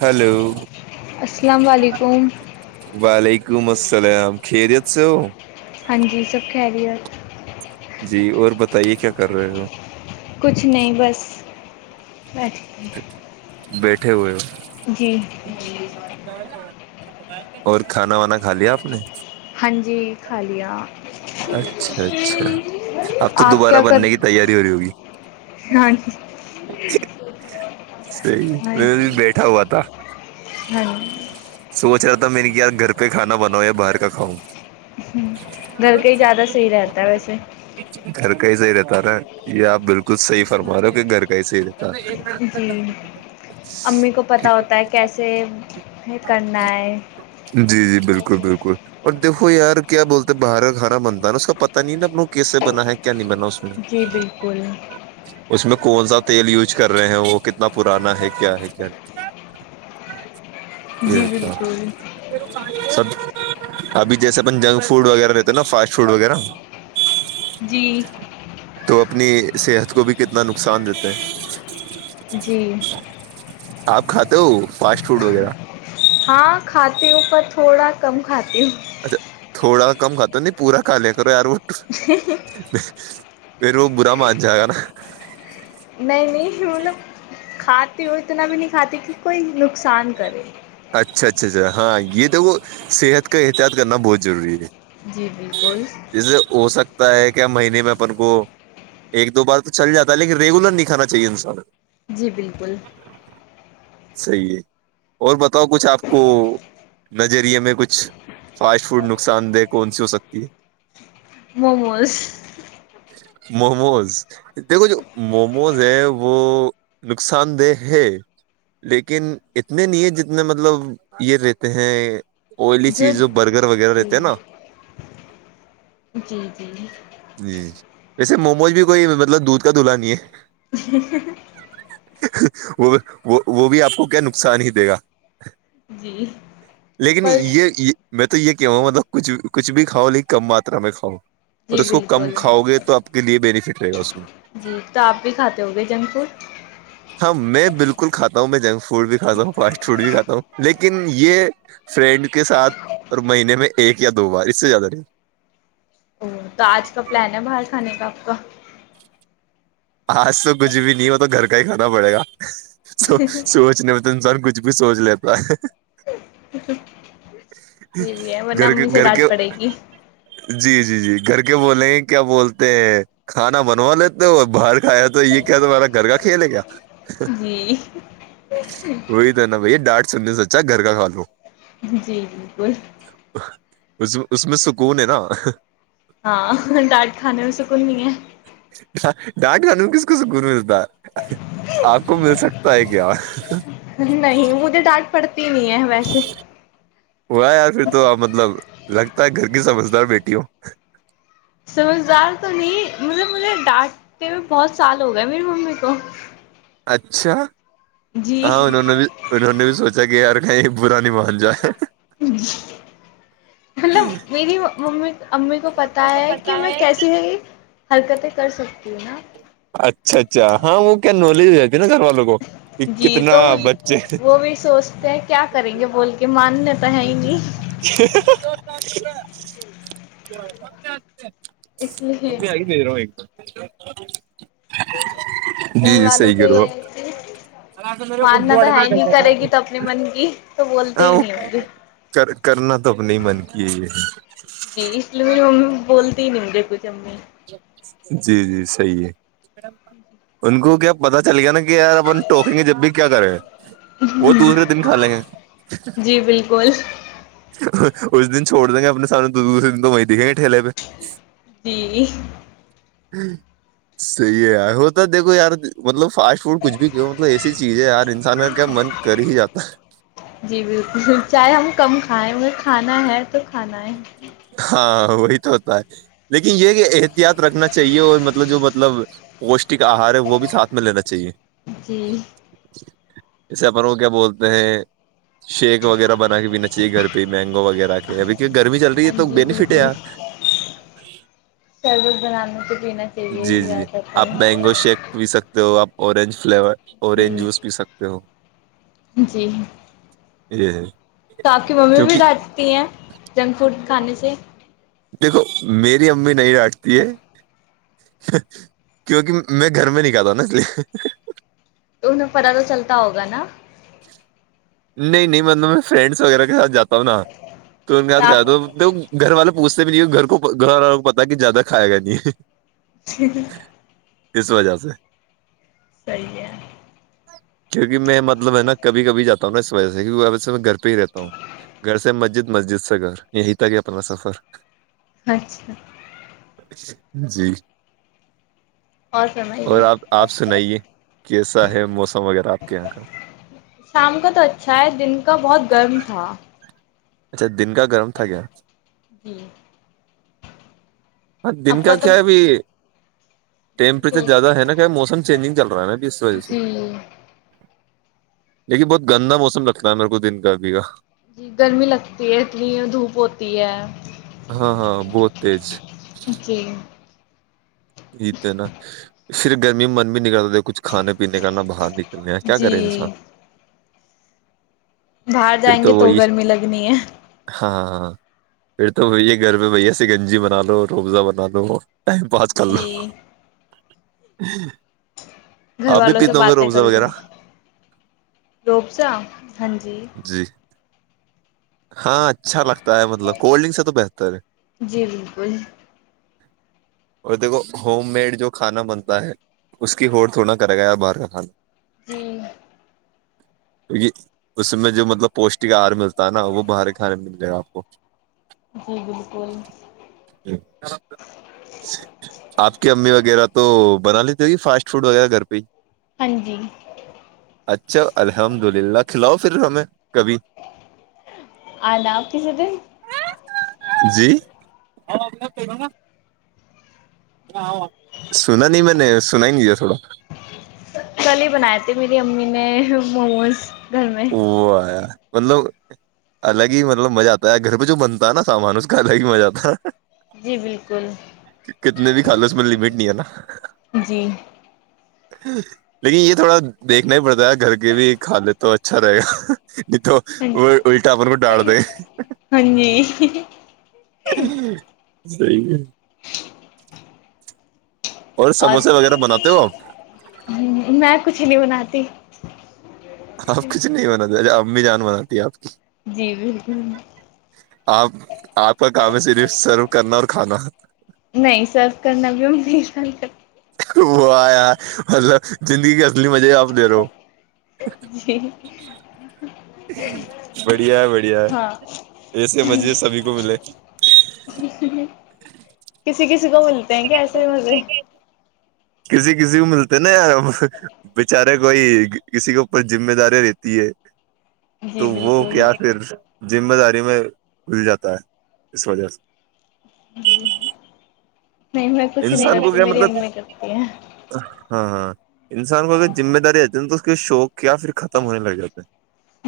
hello السلام علیکم وعلیکم [inaudible] ولیکم السلام خیریت سے ہو ہاں جی سب خریر [inaudible] جی اور بتائیے کیا کر رہے ہو کچھ نہیں بس ا [inaudible] بیٹھے ہوئے ہو [inaudible] جی [inaudible] اور کھانا وانا کھا لیا آپ نے [inaudible] ہاں جی خالیا [inaudible] اچھا اچھا اب تو آپ دوبارہ کیا کر بننے کی تیاری ہو رہی ہوگی ہاں جی صحی ہاں میں جی بیٹھا ہوا تھا ہاں سوچ رہا تھا [inaudible] میں نے کیایار گھر پہ کانا بناؤ یا باہر کا کھاؤں ہ گل کے [unintelligible] زیادہ صحیح رہتا ہے ویسے [inaudible] کیسے ہی رہتا نا یہ آپ بالکل صحی فرما رہو ہو کہ گھر کیسے ہی جی رہ امی کو پتہ ہوتا ہے کیسے کرنا ہے جی جی بالکل بالکل اور دیکھو یار [inaudible] کیا بولتے باہر [inaudible] گانا بنتا ہےا اس کا پتا نہیں نا اپ کو کیس سے بنا ہے کیا نہیں بنا اس میں جی بالکل [inaudible] اس میں کون سا تیل یوز کر رہے ہیں وہ کتنا پرانا ہے کیا ہے کیا نہیں [inaudible] جی بالکل [inaudible] سب ابھی جیسے اپن جنک فوڈ وغیرہ رہتے [inaudible] نا فاسٹ فوڈ وغیرہ [inaudible] جی تو [inaudible] اپنی صحت کو بھی کتنا نقصان دیتے ہیں [inaudible] جی آپ کھاتے ہو فاسٹ فوڈ وغیرہ ہاں کھاتیوپر [inaudible] تھوڑا کم کھات [inaudible] اچھا تھوڑا رکم کھاتو نہیں پورا کا لیا کرو ار [unintelligible] [inaudible] پھر وہ برا مان جائے گا نا نہیں نہیں ہ کھا وہ اتنا بھی نہیں کھاتے کہ کوئی نقصان کرے اچھا اچھا اچھا ہاں یہ تو وہ صحت کا احتیاط کرنا بہت ضروری ہے جی بالکل جیسے ہو سکتا کیا مہینے میں اپن کو ایک دو بار تو چل جاتا ہے لیکن ریگولر نہیں کھانا چاہیے انسان کو جی بالکل صحیح ہے اور بتا بتاؤ کچھ آپ کو نظریے میں کچھ فاسٹ فوڈ نقصان دہ کون سی ہو سکتی ہے موموز [unintelligible] موموز دیکھو جو موموز ہے وہ نقصان دہ ہے لیکن اتنے نہیں ہے جتنے اتنے مطلب یہ رہتے ہیں ائلی چیز جو برگر وغیرہ رہتے جی نا جی جی [unintelligible] جی جی ویسے موموز بھی کوئی مطلب دودھ کا دلہا نہیں ہے [unintelligible] وہ وہ وہ بھی آپ کو کیا نقصان ہی دے گا جی لیکن پرس یہ یہ میں تو یہ کہا ہ مطلب کچھ کچھ بھی کھاؤ لیکن کم ماترا میں کھاؤ جی اور اس کو کم بالکل کھاؤ گے تو آپ کے لیے بینیفٹ تو جی تو آپ بھی کھاتے ہو گے جنک فوڈ بکل کاتا ہوں میں جنک فڈ بھی کھات ہوں پار چھوٹ بھی کاتا ہوں لیکن یہ فرینڈ کے ساتھ اور مہینے میں ایک یا دو بار اس سے زیادہ نہیں او تو آج کا پلان ہے باہر کھانے کا آپ کا آج تو کچھ بھی نہیں ہو تو گھر کا ہی کھانا پڑے گا سو سوچنے ب سب کھ کھ بھی سوچ لیتا ہے یہ بھی ہے ورنہ گھر کے امی سے گھر کے ڈانٹ پڑے گی جی جی جی گھر کے بولے ہیں کیا بولتے ہیں کھانا بنوا لیتے ہو باہر کھایا تو یہ کیا تمہارا گھر کا کھیلے گ جی وہی تو نا بھ ڈانٹ سننے سچا گھر کا کھا لو جی بالکل اس اس میں سکون ہے نا ہاں ڈاٹ کان میں سےکنی ہے ڈانٹ ران میں کس کو سکون ملتا ہے آپ کو مل سکتا ہے کیا تی نہیں ہے ویسے ہوا ہے یار پھر تو مطلب لگتا ہے گھر کی سمجھدار بیٹیوں سمجھدار تو نہیں مطلب مجھے ڈانٹتے میں بہت سال ہو گئے میری ممی کو اچھا ہاں جی انہوں نے بھی انہوں نے بھی سوچا کہ یار نہیں برا نہیں مان جائے مطلب میری ممی امی کو پتا ہے کہ میں کیسی ہے حرکتیں کر سکتی ہیں اچھا اچھا ہاں وہ کیا نالج ہے نا گھر والوں کو کہ جی کتنا تو بچے وہ بھی سوچتے ہیں کیا کریں گے بول کے مان [unintelligible] [inaudible] [unintelligible] اس لیے [unintelligible] [inaudible] گھر جی جی والوں صحیح کو کرو یہ ہے کہ ماننا تو ہے نہیں کرے گی تو اپنے من کی تو بولتے ہی نہیں مھے کر کرنا تو اپنے ہی من کی ہے یہ جی اس لیے ہے میری ممی [unintelligible] [inaudible] [inaudible] جی جی صحیح ہے ان کو کیا پتا چل گیا نا کہ یار اپن ٹوکیں گے جب بھی کیا کریں وہ دوسرے دن کھا لیں گے جی بالکل اس دن چھوڑ دیں گے اپنے سامنے تو دوسرے دن تو وہیں دکھیں گےٹھیلے پہ جی صحی ہے ہوتا دیکھو یار مطلب فاسٹ فوڈ کچھ بھی کیوں مطلب ایسی چیز ہے یار انسان کا کیا من کر ہی جاتا ہے جی بالکل چاہے ہم کم کھائیں مگر کھانا ہے تو کھانا ہے ہاں وہی تو ہوتا ہے لیکن یہ کہ احتیاط رکھنا چاہیے اور مطلب جو مطلب پوسٹ کا آہار ہے وہ بھی ساتھ میں لینا چاہیے جی اسے اپن وہ کیا بولتے ہیں شیک وغیرہ بنا کے پینا چاہیے گھر پہ مینگو وغیرہ کے ابھی کہ گرمی چل رہی ہے ہاں تو جی بینیفٹ ہے بالکل یار سربز بنانے تو پینا چاہیے جی ہی جی زیادہ آپ مینگو شیک پی سکتے ہو آپ اورورنج فلیور اورینج جوس تر پی سکتے ہو جی جی تو آپ کی ممی بھی ڈاتتی ہیں جنک فوڈ کھانے سے دیکھو میری امی نہیں ڈانٹتی ہے کیونکہ میں گھر میں نہیں کتا نا اس لیے تو ان میں پتا تو چلتا ہوگا نا نہیں نہیں مطلب میں فرینڈس وغیرہ کے ساتھ جا تاا تو کہ گھر والے پ بھی نہیں گھر کو گھر والوں کو پتا کہ زیادہ کھائے گا نہیں ہے جیک کس وجہ سے ہے [unintelligible] کیونکہ میں مطلب ہے نا جاتا ہوں نا اس وجہ سے کی وہ سے میں گھر پہ ہی رہتا ہوں گھر سے مسجد مسجد سے گھر یہی تھاک کہ اپنا سفر اچھا جی [unintelligible] اور آپ آپ سنائیے کیسا ہے موسم اگر آپ کے یہاں کا شام کا تو اچھا ہے دن کا بہت گرم تھا اچھا دن کا گرم تھا گ جی ہ دن آپ کا تو کیا اب ٹیمپریچر زیادہ ہے نا کیا موسم چینجنگ چل رہا ہے ناب اس وجہ سے جی دیکھیے بہت گندا موسم لگتا ہے میرے کچھ دن کا ابھی کا جی گرمی لگتی ہے اتنی دھوپ ہوتی ہے تیج [unintelligible] جکی [unintelligible] جتے ہے نا پرف گرمی میں من بھی نکلتا تھا کچھ کھانے پینے کانا باہر نکل کر کیا جی کرے انسان باہر پھر جائیں گے تو وہی گرمی لگنی ہے ہاں ہاں ہاں پھر تو وہی ہے گھر میںہ بھیا س گنجی بنا لو روزہ بنا لو ٹائم پاس جی ہاں گھر والوں سے باتیں کر لو روبا ہاں جی ہاں اچھا لگتا ہے مطلب کولڈ ڈرنک سے تو بہتر ہے جی بالکل اور دیکھو ہوم میڈ جو کھانا بنتا ہے اس کی ہو تھوڑا کرے گایا باہر کا کھانا جی [unintelligible] کیکہ اس میں جو مطلب پوشٹک آہار ملتا ہے نا وہ باہے کھانے میں ملے گا آپ کو جی بالکل آپ کی امی وہ وغیرہ تو بنا لیتے ہو گی فاسٹ فوڈ وغیرہ گھر پہ ہی ہاں جی اچھا الحمد للہ کلاؤ پر میں آد کییس تھ جی اور میں کہوںا [inaudible] سنا نہیں میں نے سنا ہی نہیںیا تھوڑا [inaudible] کل ہی بنائے تھے میری امی نے موموز [inaudible] گھر میں وہ آیا مطلب الگ ہی مطلب مزہ آتا ہے یار گھر پہ جو بنتا ہے نا سامان اس کا الگ ہی مزہ آتا ہے جی بالکل کلو م لمیٹ نہیں ہے نا جی لیکن یہ تھوڑا دیکھنا ہی پڑتا ہے گھر کے بھی کھا لے تو اچا اچھا رہے گا [unintelligible] نہیں تو ہاں اللٹا پر کو ڈال دے جی [unintelligible] صحی ہے اور میں کچھ نہیں بناتا [inaudible] ی [unintelligible] آپ کچھ نہیں بانا چاہے آپ [unintelligible] امی جان بناتی ہے آپ کی جی بالکل آپ [unintelligible] آپ کا کام ہے صرف سرو کرنا اور کھانا نہیں سرو کرنا بھی ہم نہیں [inaudible] وہ آیا مطلب زندگی کی اصلی مزے ہے آپ دے رہو ہو [unintelligible] ج بڑھیا ہے بڑھیا ہے ہاں ایسے مزے سبھی کو ملے کسی کسی کو ملتے ہیں کیا ایسے مزے [inaudible] کسی کسی کو ملتے نا یار بچارے کوئی کسی کے اوپر ذمہ داری رہتی ہے جی تو وہ بالکل کیا پھر [inaudible] ذمہ داری میں گل جاتا ہے اس وجہ سے نہیں میں کچھ نہیں انسان کو کرتی کیا میری مطلب امی کرتی ہیں ہاں ہاں انسان کو اگر ذمہ داری آتی ن تو اس کے شوق کیا پھر ختم ہونے لگ جات ہیں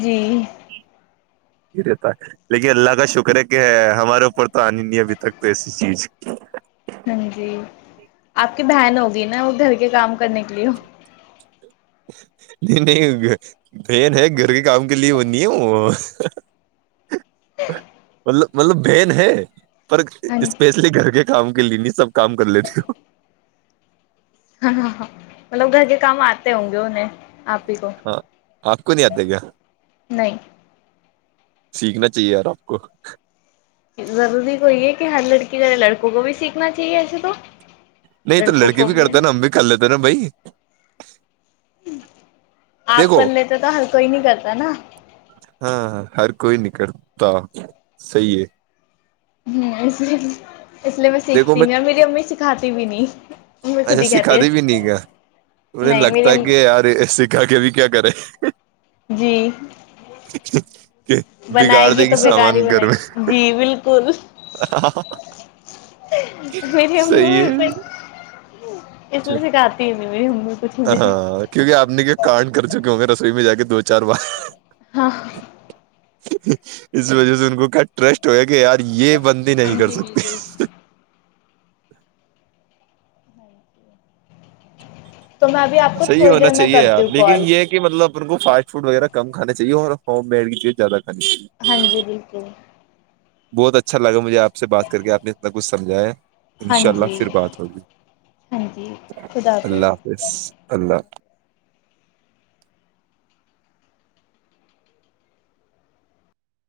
جی [unintelligible] رہتا ہے لیکن اللہ کا شکر ہے کہ ہے ہمارے اوپر تو آنی ہی نہیں ابھی تک تو ایسی چیز ہ جی آپ کی بہن ہوگی نا وہ گھر کے کام کرنے کے لیے نہیں نہیں بہن ہے گھر کے کام کے لیے وہ نہیں ہ مطلب مطلب بہن ہے پر اسپیشلی گھر کے کام کے لیے نہیں سب کام کر لیتی ہوں ہاں ہاں ہاں مطلب گھر کے کام آتے ہوں گے انہیں آپ کو ہاں آپ کو نہیں آتے کیا نہیں سیکھنا چاہیے یار آپ کو ضروری کو یہ ہے کہ ہر لڑکیے لڑکوں کو بھی سیکھنا چاہیے ایسے تو نہیں تو لڑکی بھی کرتے ہے نا ہم بھی کر لیتے نا بھائی [unintelligible] آپ کر دیکھو لیتے تو ہر کوئی نہیں کرتا نا ہاں ہر کوئی نہیں کرتا صیح ہے ہ اس لیے میں سیکھتی نہیں اور میری امی سکھاتی ت بھی نہیں امی خود اچھا ہی سکھا کہتی دی بھی ہے نہیں گ انہیں نہیں میری لگتا ہے امی کہ یار سکھا کے ابھی کیا کرے جی کہ بنائے بگاڑ گی دے تو بیکار ہی سامان گھر بنائے میں گی جی بالکل میری امی میں صحیح ہے اس لیے سکھاتی ہ ہاں کیونکہ آپ نے کے کارڈ کر چکے ہوں گے ر سوئی میں جا کے دو چار بار ہاں اس وجہ سے ان کو ک ٹرسٹ ہو گیا کہ آج یہ بندی ہاں نہیں کر جی سکتی بالکل [inaudible] تو میں اب آپ کو تھوڑی دیر میں کرتی ہوں کال ا ان کو فاسٹ فڈ وغیرہ کھا چاہیے ہو میڈ کی چیز زیاد کھانیی ہاں جی بالکل بہت اچھا لگ مجھ آپ سے بات کر کے آپ نے اس ب گ سم جائے ہاں انشاء اللہ جی پھر بات ہوگی ہاں جی خدا اللہ حافظ اللہظ